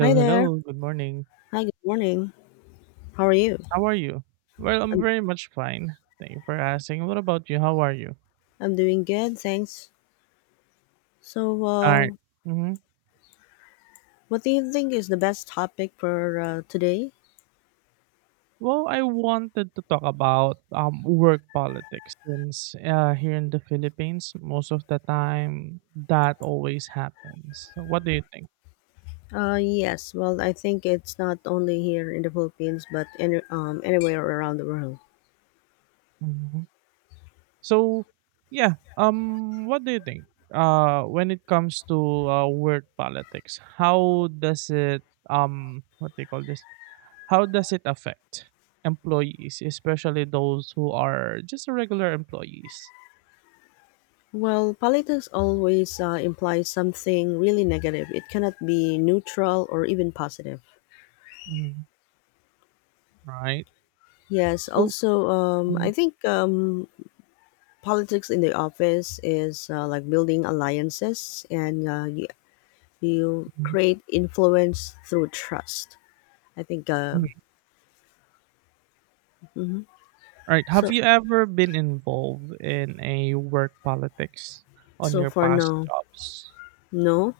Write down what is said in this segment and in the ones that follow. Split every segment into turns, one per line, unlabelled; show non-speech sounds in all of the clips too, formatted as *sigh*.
Hi there.
hello. Good morning.
Hi, good morning. How are you?
How are you? Well, I'm
I'm
very much fine. Thank you for asking. What about you? How are you?
I'm doing good, thanks. So,
All
uh,
right. Mm-hmm.
what do you think is the best topic for today?
Well, I wanted to talk about work politics since here in the Philippines, most of the time that always happens. So what do you think?
Yes. Well, I think it's not only here in the Philippines, but anywhere around the world.
Hmm. So, yeah. What do you think? When it comes to work politics, how does it what do you call this? How does it affect employees, especially those who are just regular employees?
Well, politics always implies something really negative. It cannot be neutral or even positive.
Mm. Right.
Yes.
So,
Also,
hmm.
I think politics in the office is like building alliances and you
Mhm.
create influence through trust. I think.
Mhm.
Mhm.
Right.
So
Have you ever been involved in a work politics on your
for
past
now,
jobs?
no.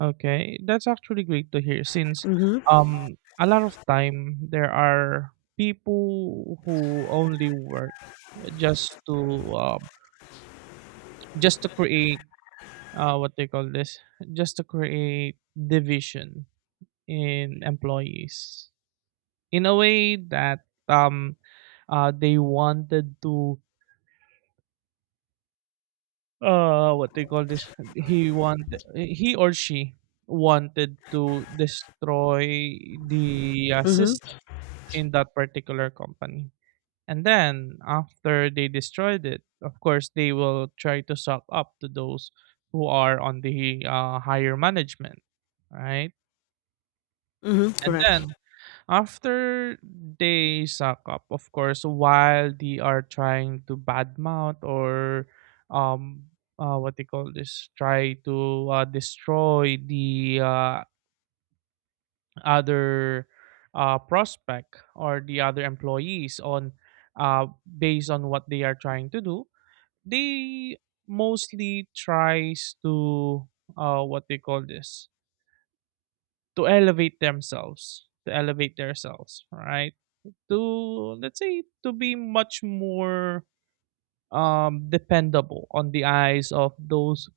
Okay, that's actually great to hear since
Mm-hmm.
a lot of time there are people who only work just to um, just to create what they call this, just to create division in employees in a way that um, they wanted to what they call this. He or she wanted to destroy the
Mm-hmm.
system in that particular company. And then after they destroyed it, of course they will try to suck up to those who are on the higher management, right?
Mm-hmm.
And
Correct.
then after they suck up, of course, while they are trying to badmouth or um what they call this, try to destroy the other prospect or the other employees on, based on what they are trying to do, they mostly tries to, what they call this, to elevate themselves, right? To let's say to be much more dependable on the eyes of those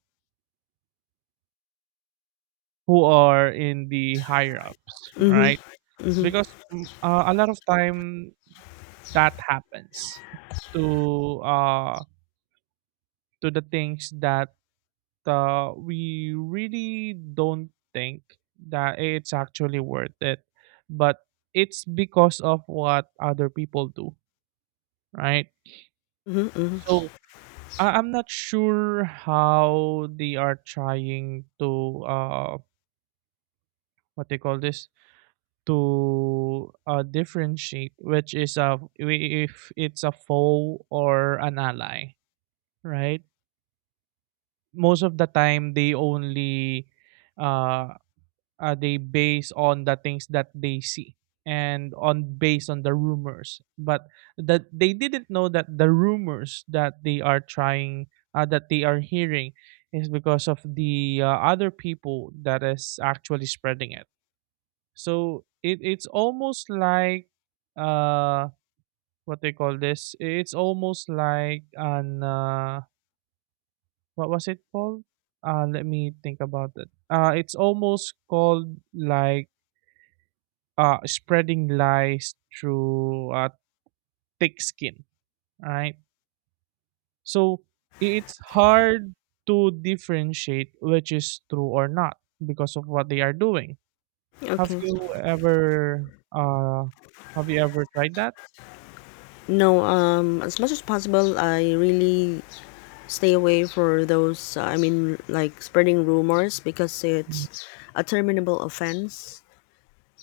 who are in the higher ups,
Mm-hmm.
right?
Mm-hmm.
Because a lot of time that happens to uh to the things that we really don't think that it's actually worth it, but it's because of what other people do, right?
Mm-hmm, mm-hmm.
So I'm not sure how they are trying to what they call this, to differentiate which is a if it's a foe or an ally, right? Most of the time they only uh they base on the things that they see and on based on the rumors, but that they didn't know that the rumors that they are trying that they are hearing is because of the other people that is actually spreading it. So it's almost like uh what they call this. It's almost like an what was it called? Let me think about it. It's almost called like spreading lies through thick skin. Right? So it's hard to differentiate which is true or not because of what they are doing. Have
Okay.
you ever uh, have you ever tried that?
No. As much as possible, I really stay away for those. I mean, like spreading rumors because it's a terminable offense.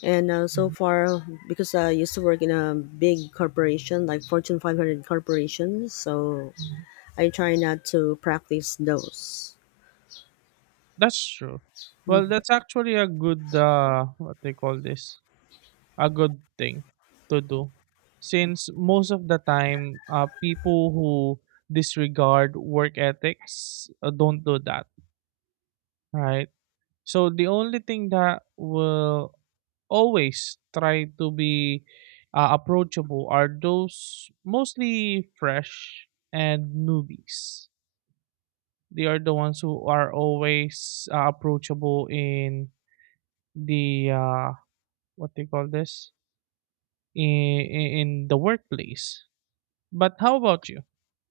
And so
Mm.
far, because I used to work in a big corporation, like Fortune 500 corporations, so I try not to practice those.
That's true. Well,
Mhm.
that's actually a good what they call this, a good thing to do since most of the time people who disregard work ethics don't do that, right? So the only thing that will always try to be approachable are those mostly fresh and newbies. They are the ones who are always approachable in the what do you call this, in the workplace. But how about you?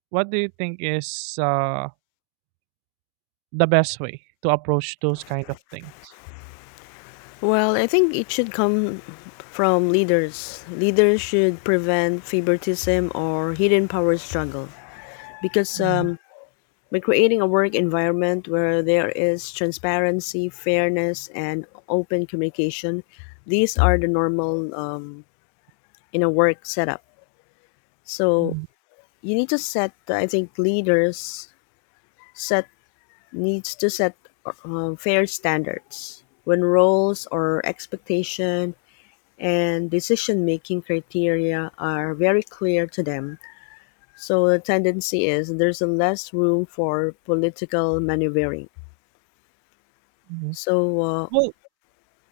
What do you think is the best way to approach those kind of things?
Well, I think it should come from leaders. Leaders should prevent favoritism or hidden power struggle because
Mhm.
by creating a work environment where there is transparency, fairness, and open communication, these are the normal in a work setup. So
Mhm.
you need to set, I think, leaders set needs to set fair standards when roles or expectation and decision-making criteria are very clear to them. So the tendency is there's a less room for political maneuvering.
Mhm.
So, uh,
Well,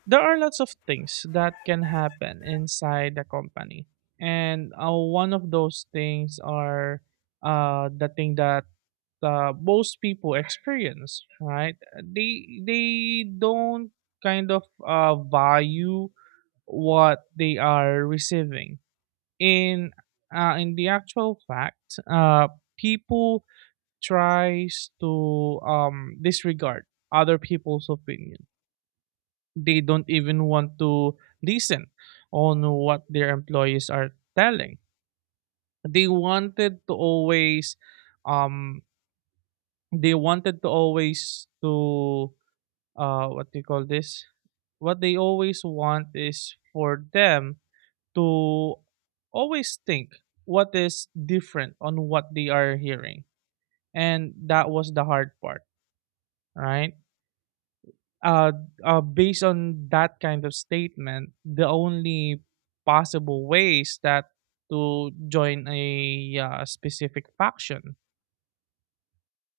there are lots of things that can happen inside the company, and one of those things are the thing that most people experience. Right? They don't kind of value what they are receiving in in the actual fact. uh, People tries to disregard other people's opinion. They don't even want to listen on what their employees are telling. They wanted to always, um, they wanted to always to what do you call this? What they always want is for them to always think what is different on what they are hearing. And that was the hard part, right? Uh, Based on that kind of statement, the only possible ways that to join a specific faction.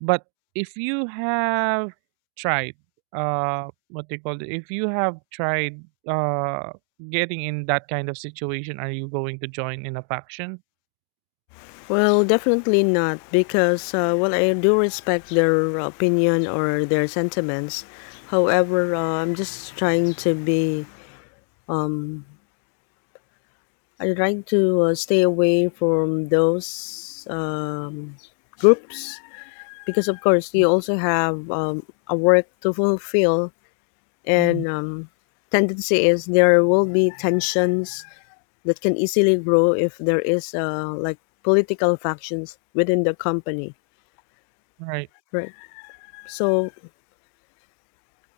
But if you have tried, what they call it, if you have tried getting in that kind of situation, are you going to join in a faction?
well, definitely not because, well, I do respect their opinion or their sentiments. However, I'm just trying to be, um, I'm trying to stay away from those groups because of course you also have a work to fulfill
Mhm.
and tendency is there will be tensions that can easily grow if there is like political factions within the company,
Right.
right? So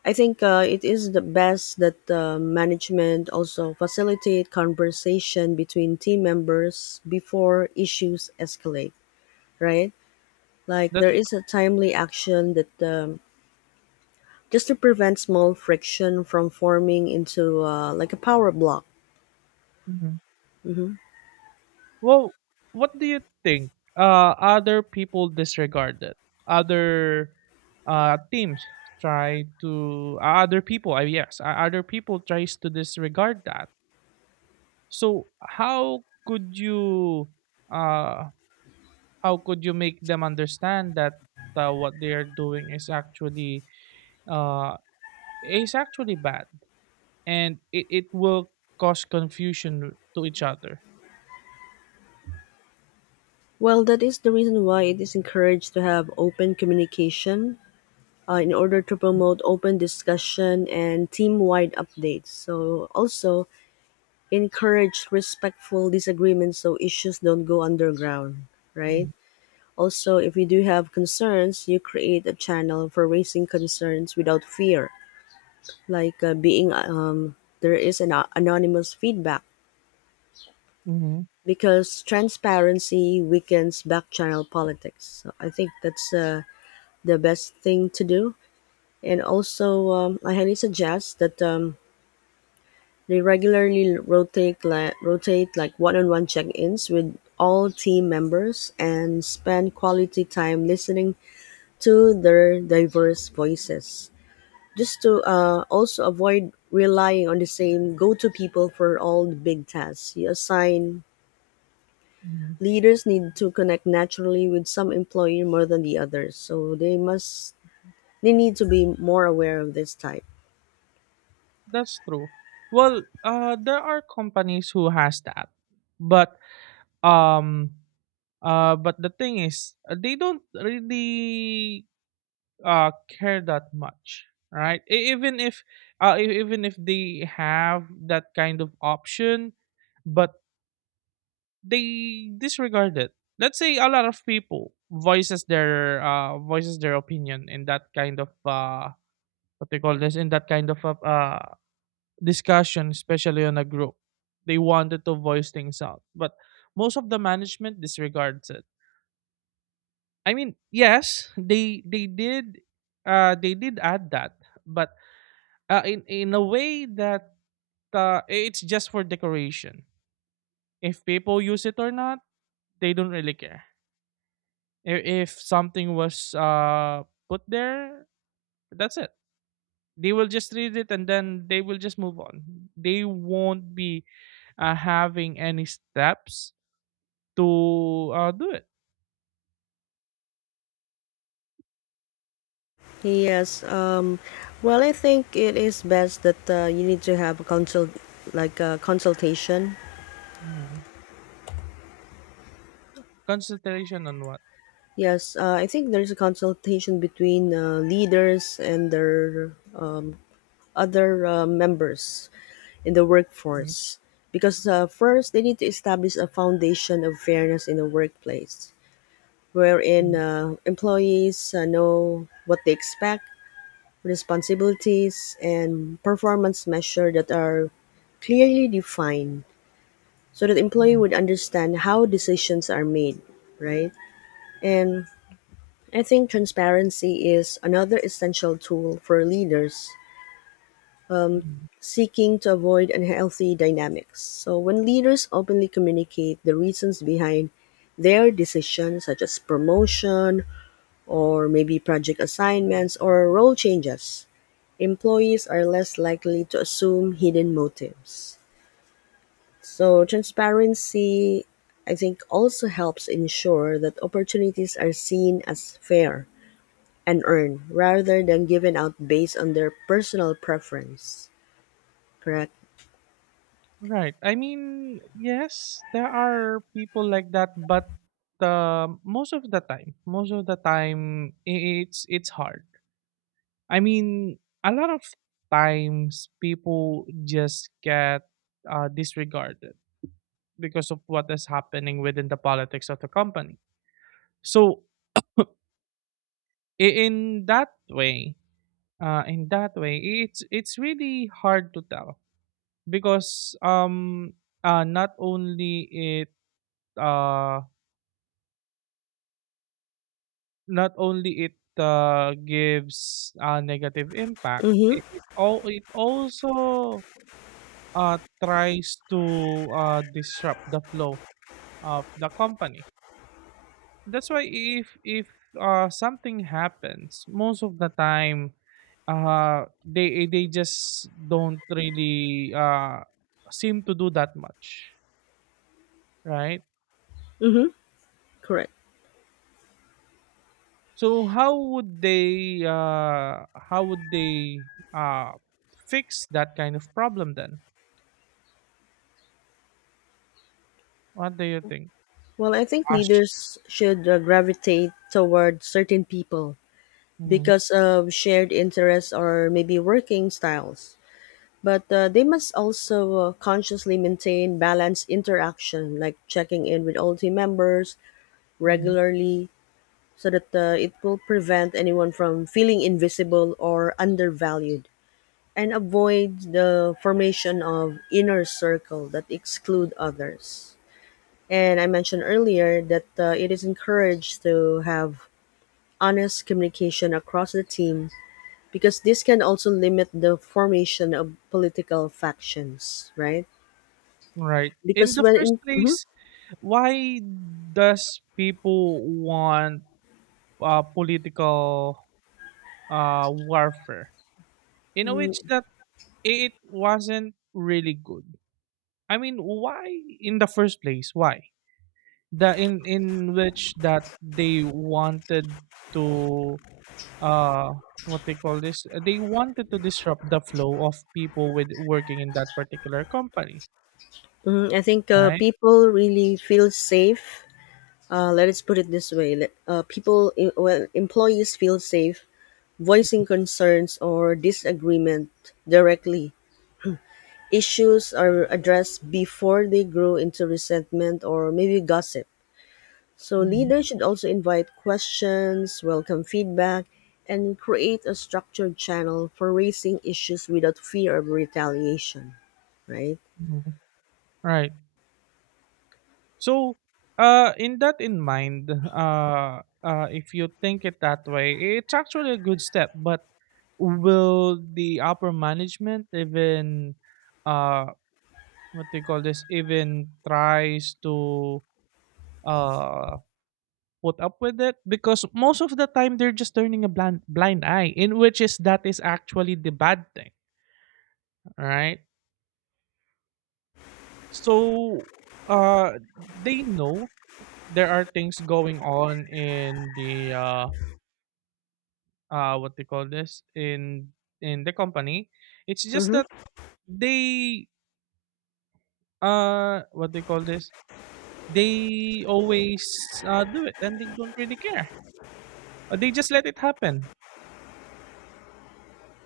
I think it is the best that management also facilitate conversation between team members before issues escalate, right? Like there
That's
is a timely action that just to prevent small friction from forming into like a power block.
mhm. Well, what do you think? Other people disregard it. Other teams try to other people. I Yes, other people tries to disregard that. So uh how could you make them understand that what they are doing uh is actually bad, and it will cause confusion to each other.
Well, that is the reason why it is encouraged to have open communication in order to promote open discussion and team-wide updates. So also encourage respectful disagreements so issues don't go underground, right?
Mhm.
Also, if you do have concerns, you create a channel for raising concerns without fear, like being there is an anonymous feedback because transparency weakens backchannel politics. So I think that's the best thing to do. And also, I highly suggest that they regularly rotate like one-on-one check-ins with all team members and spend quality time listening to their diverse voices. Just to also avoid relying on the same go-to people for all the big tasks. You assign
Mhm.
leaders need to connect naturally with some employee more than the others so they need to be more aware of this type.
That's true. Well, there are companies who has that, but um, but the thing is, they don't really care that much, right? Even if even if they have that kind of option, but they disregard it. Let's say a lot of people voices their opinion in that kind of what they call this, in that kind of discussion, especially on a group. They wanted to voice things out, but most of the management disregards it. I mean, yes, they did they did add that, but in a way that it's just for decoration. If people use it or not, they don't really care. If something was put there, that's it. They will just read it and then they will just move on. They won't be having any steps to, do it.
yes um, well, I think it is best that you need to have a consultation.
Mhm. Concentration on what?
Yes I think there's a consultation between leaders and their other members in the
Mhm.
workforce because first they need to establish a foundation of fairness in the workplace wherein
Mm.
employees know what they expect, responsibilities, and performance measures that are clearly defined so that employee
Mm.
would understand how decisions are made, right? And I think transparency is another essential tool for leaders
Mm.
seeking to avoid unhealthy dynamics. So when leaders openly communicate the reasons behind their decisions such as promotion or maybe project assignments or role changes, employees are less likely to assume hidden motives. So, transparency, I think, also helps ensure that opportunities are seen as fair and earned rather than given out based on their personal preference. Correct?
Right. I mean, yes, there are people like that, but, most of the time, most of the time, I it's hard. I mean, a lot of times people just get, disregarded because of what is happening within the politics of the company. So, *laughs* I in that way, in that way, it's really hard to tell because not only it uh not only it gives a negative impact,
Mm hmm.
it also uh tries to disrupt the flow of the company. That's why if something happens, most of the time they just don't really seem to do that much, right?
Mm hmm. Correct.
So how would they uh fix that kind of problem then? What do you think?
Well, I think
Ash?
leaders should gravitate toward certain people
Mhm.
because of shared interests or maybe working styles. But they must also consciously maintain balanced interaction, like checking in with all team members
Mhm.
regularly, so that it will prevent anyone from feeling invisible or undervalued and avoid the formation of inner circle that exclude others. And I mentioned earlier that it is encouraged to have honest communication across the team because this can also limit the formation of political factions, right?
Right. In
because
the
when
first
in, mhm,
place, why does people want political warfare? In a which that it wasn't really good. I mean, why in the first place? Why the in which that they wanted to uh what they call this? They wanted to disrupt the flow of people with working in that particular company,
mhm, I think
right?
people really feel safe. Let us put it this way: well, employees feel safe voicing concerns or disagreement directly. Issues are addressed before they grow into resentment or maybe gossip. So
Mhm.
leaders should also invite questions, welcome feedback, and create a structured channel for raising issues without fear of retaliation. Right?
Mhm. Right. So, in that in mind, if you think it that way, it's actually a good step. But will the upper management even, uh? what they call this, even tries to uh put up with it because most of the time they're just turning a blind eye, in which is that is actually the bad thing, all right? So they know there are things going on in the what they call this, in the company. It's just that
Mm-hmm.
they what they call this, they always do it and they don't really care. They just let it happen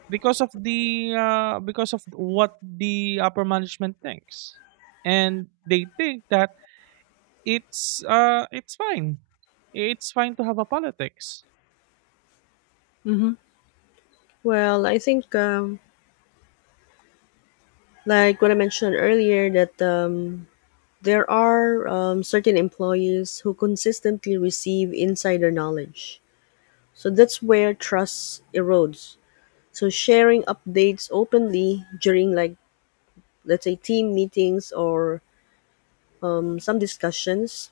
because of the because of what the upper management thinks, and they think that it's uh it's fine, it's fine to have a politics.
Well, I think, like what I mentioned earlier, that there are certain employees who consistently receive insider knowledge. So that's where trust erodes. So sharing updates openly during, like, let's say, team meetings or some discussions,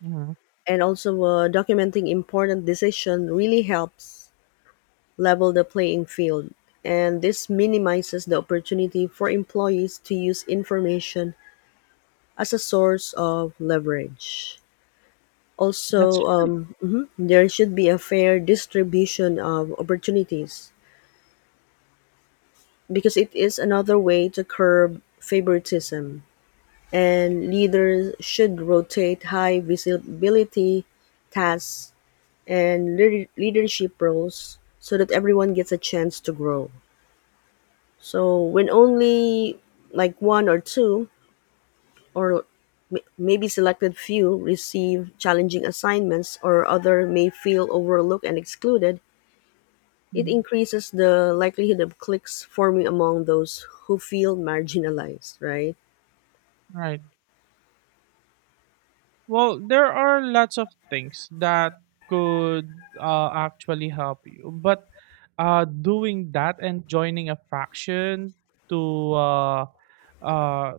Mhm.
and also documenting important decision really helps level the playing field. And this minimizes the opportunity for employees to use information as a source of leverage.
That's
Also,
right.
there should be a fair distribution of opportunities because it is another way to curb favoritism. And leaders should rotate high visibility tasks and leadership roles so that everyone gets a chance to grow. So, when only like one or two or maybe selected few receive challenging assignments or other may feel overlooked and excluded, it
Mhm.
increases the likelihood of cliques forming among those who feel marginalized, right?
Right. Well, there are lots of things that could actually help you, but doing that and joining a faction to uh,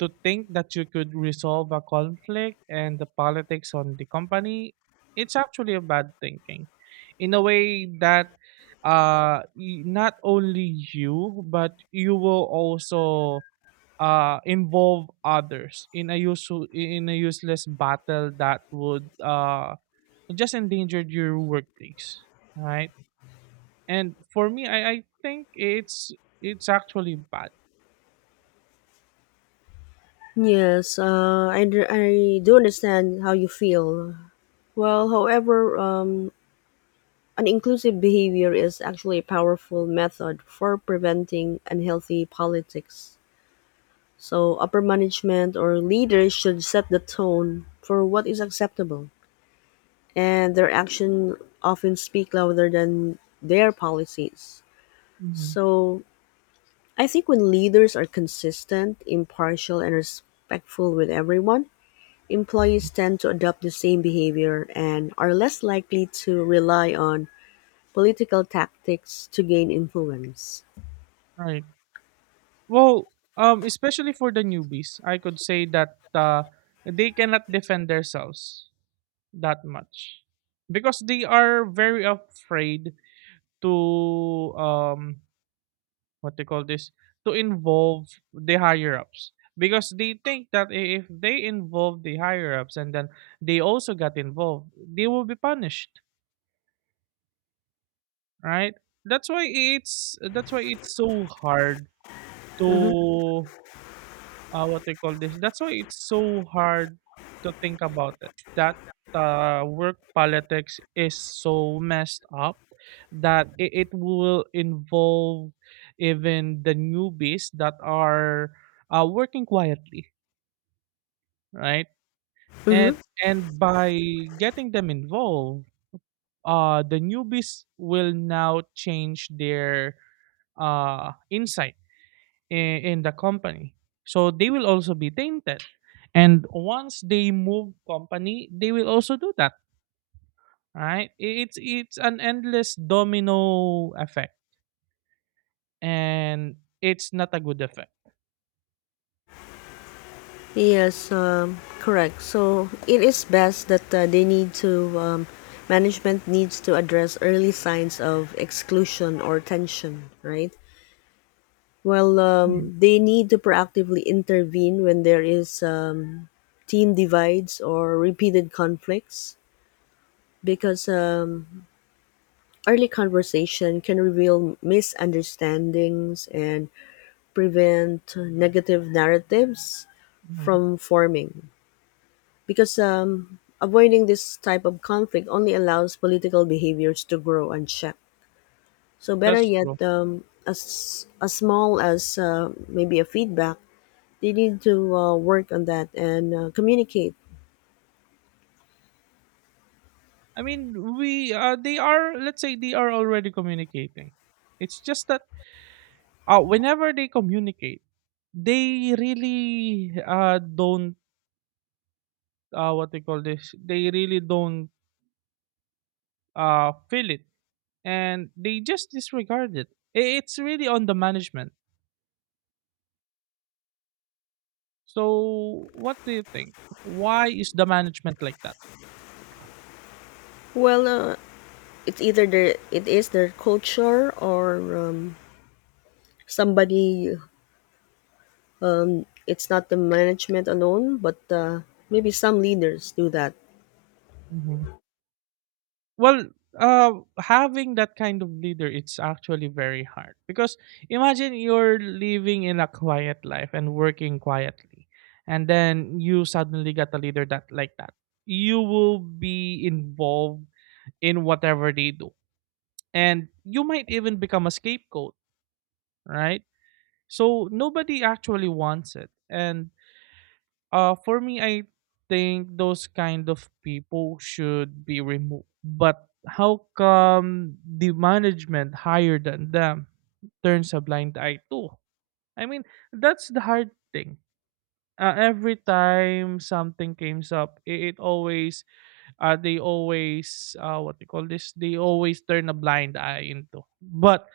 to think that you could resolve a conflict and the politics on the company, it's actually a bad thinking. In a way that not only you but you will also involve others in a useless battle that would just endanger your workplace. Right? And for me I think it's actually bad.
Yes, I do understand how you feel. Well, however, an inclusive behavior is actually a powerful method for preventing unhealthy politics. So, upper management or leaders should set the tone for what is acceptable, and their actions often speak louder than their policies.
Mm-hmm.
So I think when leaders are consistent, impartial, and respectful with everyone, employees tend to adopt the same behavior and are less likely to rely on political tactics to gain influence.
Right. Well, especially for the newbies, I could say that they cannot defend themselves that much because they are very afraid to what they call this, to involve the higher ups because they think that if they involve the higher ups and then they also got involved, they will be punished, right? That's why it's That's why it's so hard
Mm-hmm.
to what they call this. That's why it's so hard to think about it. That work politics is so messed up that it will involve even the newbies that are working quietly, right? And
Mm-hmm.
by getting them involved, the newbies will now change their insight in the company. So they will also be tainted. And once they move company, they will also do that, right? It's an endless domino effect and it's not a good effect.
Yes, correct. So it is best that they need to management needs to address early signs of exclusion or tension, right? Well,
Mhm,
they need to proactively intervene when there is team divides or repeated conflicts because early conversation can reveal misunderstandings and prevent negative narratives
mhm.
from forming because avoiding this type of conflict only allows political behaviors to grow unchecked. So better
That's
yet,
true.
as as small as maybe a feedback, they need to work on that and communicate.
I mean, we they are, let's say they are already communicating. It's just that whenever they communicate, they really don't what they call this. They really don't feel it, and they just disregard it. It's really on the management. So, what do you think? Why is the management like that?
Well, it's either their it is their culture or somebody. It's not the management alone, but maybe some leaders do that
Hmm. Well, uh, having that kind of leader, it's actually very hard because imagine you're living in a quiet life and working quietly, and then you suddenly get a leader that like that. You will be involved in whatever they do, and you might even become a scapegoat, right? So nobody actually wants it. And for me, I think those kind of people should be removed. But how come the management higher than them turns a blind eye too? I mean, that's the hard thing. Every time something comes up, it always they always what they call this, they always turn a blind eye into. But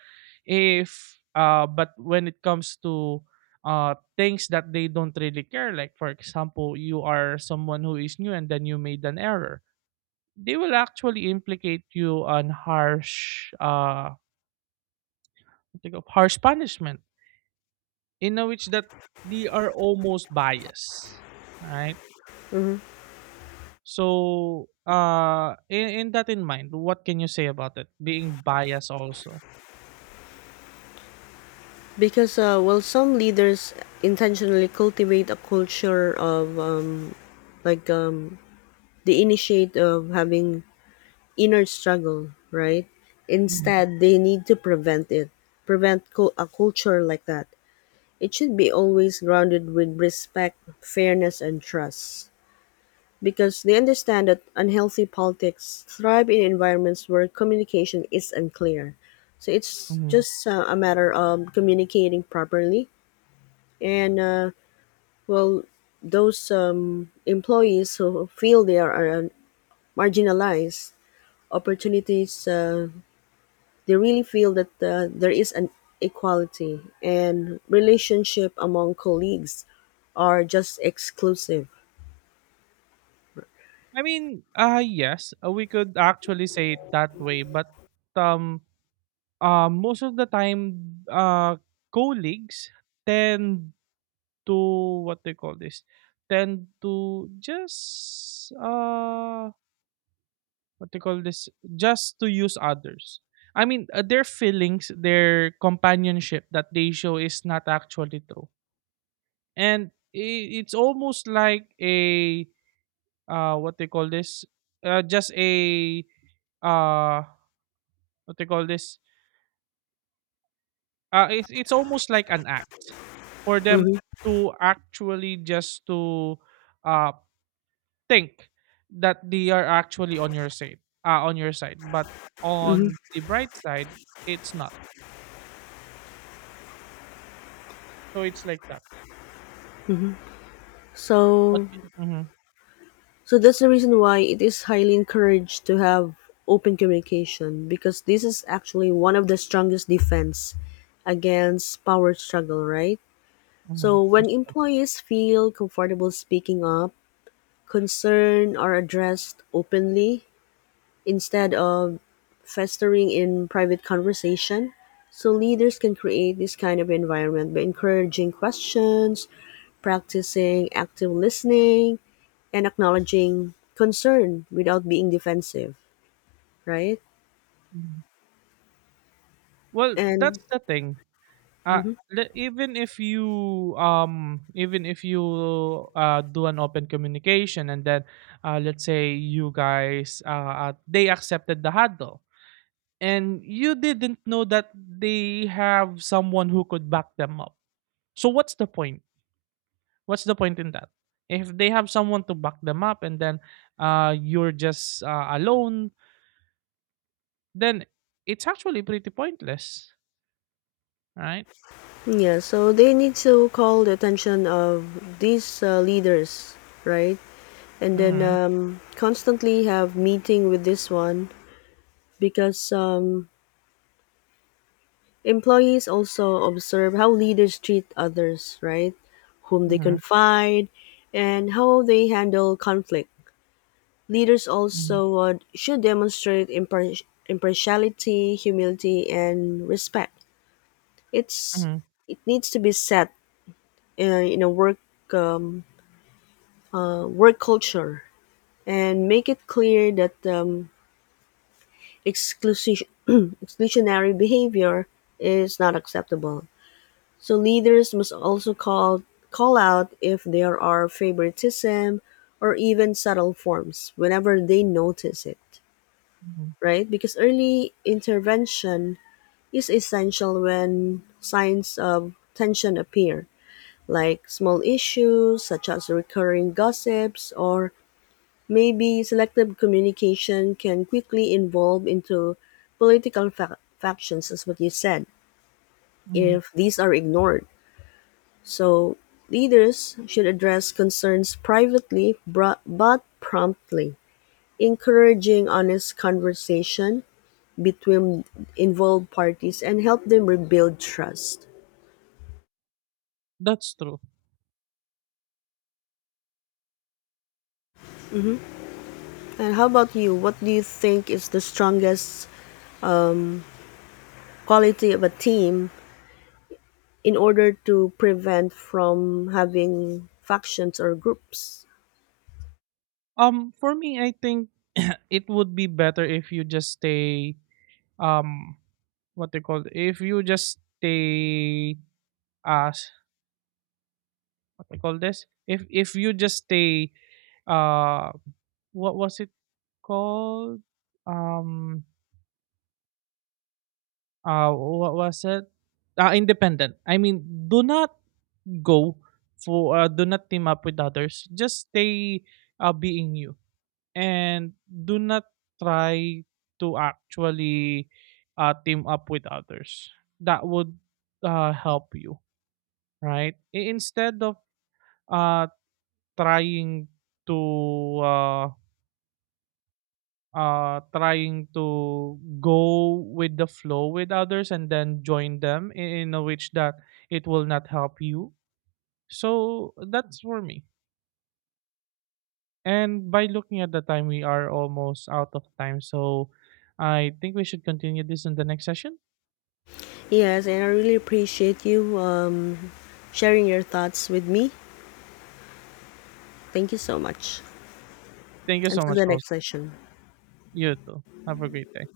if but when it comes to things that they don't really care, like for example, you are someone who is new and then you made an error, they will actually implicate you on harsh what they call— harsh punishment, in a which that they are almost biased, right? So, in that in mind, what can you say about it being biased also?
because well, some leaders intentionally cultivate a culture of like um, the initiate of having inner struggle, right?
Mhm,
Instead, they need to prevent a culture like that. It should be always grounded with respect, fairness, and trust. Because they understand that unhealthy politics thrive in environments where communication is unclear. So it's
mhm.
just a matter of communicating properly. And, well, those employees who feel they are marginalized opportunities, they really feel that there is an equality and relationship among colleagues are just exclusive.
I mean, yes, we could actually say it that way, but um, most of the time, colleagues tend to what they call this, tend to just what they call this, just to use others. I mean, their feelings, their companionship that they show is not actually true, and it's almost like a what they call this, just a uh what they call this, it's almost like an act for them
Hmm.
to actually just to uh think that they are actually on your side, on your side, but
Hmm.
on the bright side it's not. So it's like that. What?
So,
Hmm.
so that's the reason why it is highly encouraged to have open communication because this is actually one of the strongest defense against power struggle, right?
Hmm.
So when employees feel comfortable speaking up, concern are addressed openly, instead of festering in private conversation. So leaders can create this kind of environment by encouraging questions, practicing active listening, and acknowledging concern without being defensive, right?
Well,
And
that's the thing. Uh,
mhm.
le- even if you even if you do an open communication, and then let's say you guys they accepted the huddle and you didn't know that they have someone who could back them up. So what's the point? What's the point in that? If they have someone to back them up, and then you're just alone, then it's actually pretty pointless, right?
Yeah, so they need to call the attention of these leaders, right? And then
Mhm.
constantly have meeting with this one because employees also observe how leaders treat others, right? Whom they
Mhm.
confide and how they handle conflict. Leaders
Mhm.
also should demonstrate impartiality, humility, and respect. It's
Mhm.
it needs to be set in a um, work culture and make it clear that exclusi- *clears throat* exclusionary behavior is not acceptable. So leaders must also call out if there are favoritism or even subtle forms whenever they notice it,
Mhm.
right? Because early intervention is essential when signs of tension appear, like small issues such as recurring gossips or maybe selective communication can quickly evolve into political factions as what you said
Mhm.
if these are ignored. So, leaders should address concerns privately but promptly, encouraging honest conversation between involved parties and help them rebuild trust.
That's true.
And how about you? What do you think is the strongest um, quality of a team in order to prevent from having factions or groups?
For me, I think it would be better if you just stay. Um, what they call, if you just stay as what they call this. If you just stay. Uh, what was it called? Um, what was it? Independent. I mean, do not go for. Do not team up with others. Just stay. Being you, and do not try to actually team up with others that would help you, right? Instead of uh, trying to uh, trying to go with the flow with others and then join them in a which that it will not help you. So that's for me, and by looking at the time, we are almost out of time, so I think we should continue this in the next session.
Yes, and I really appreciate you sharing your thoughts with me. Thank you so much.
Thank you so
Until
much
the next
also.
session.
You too. Have a great day.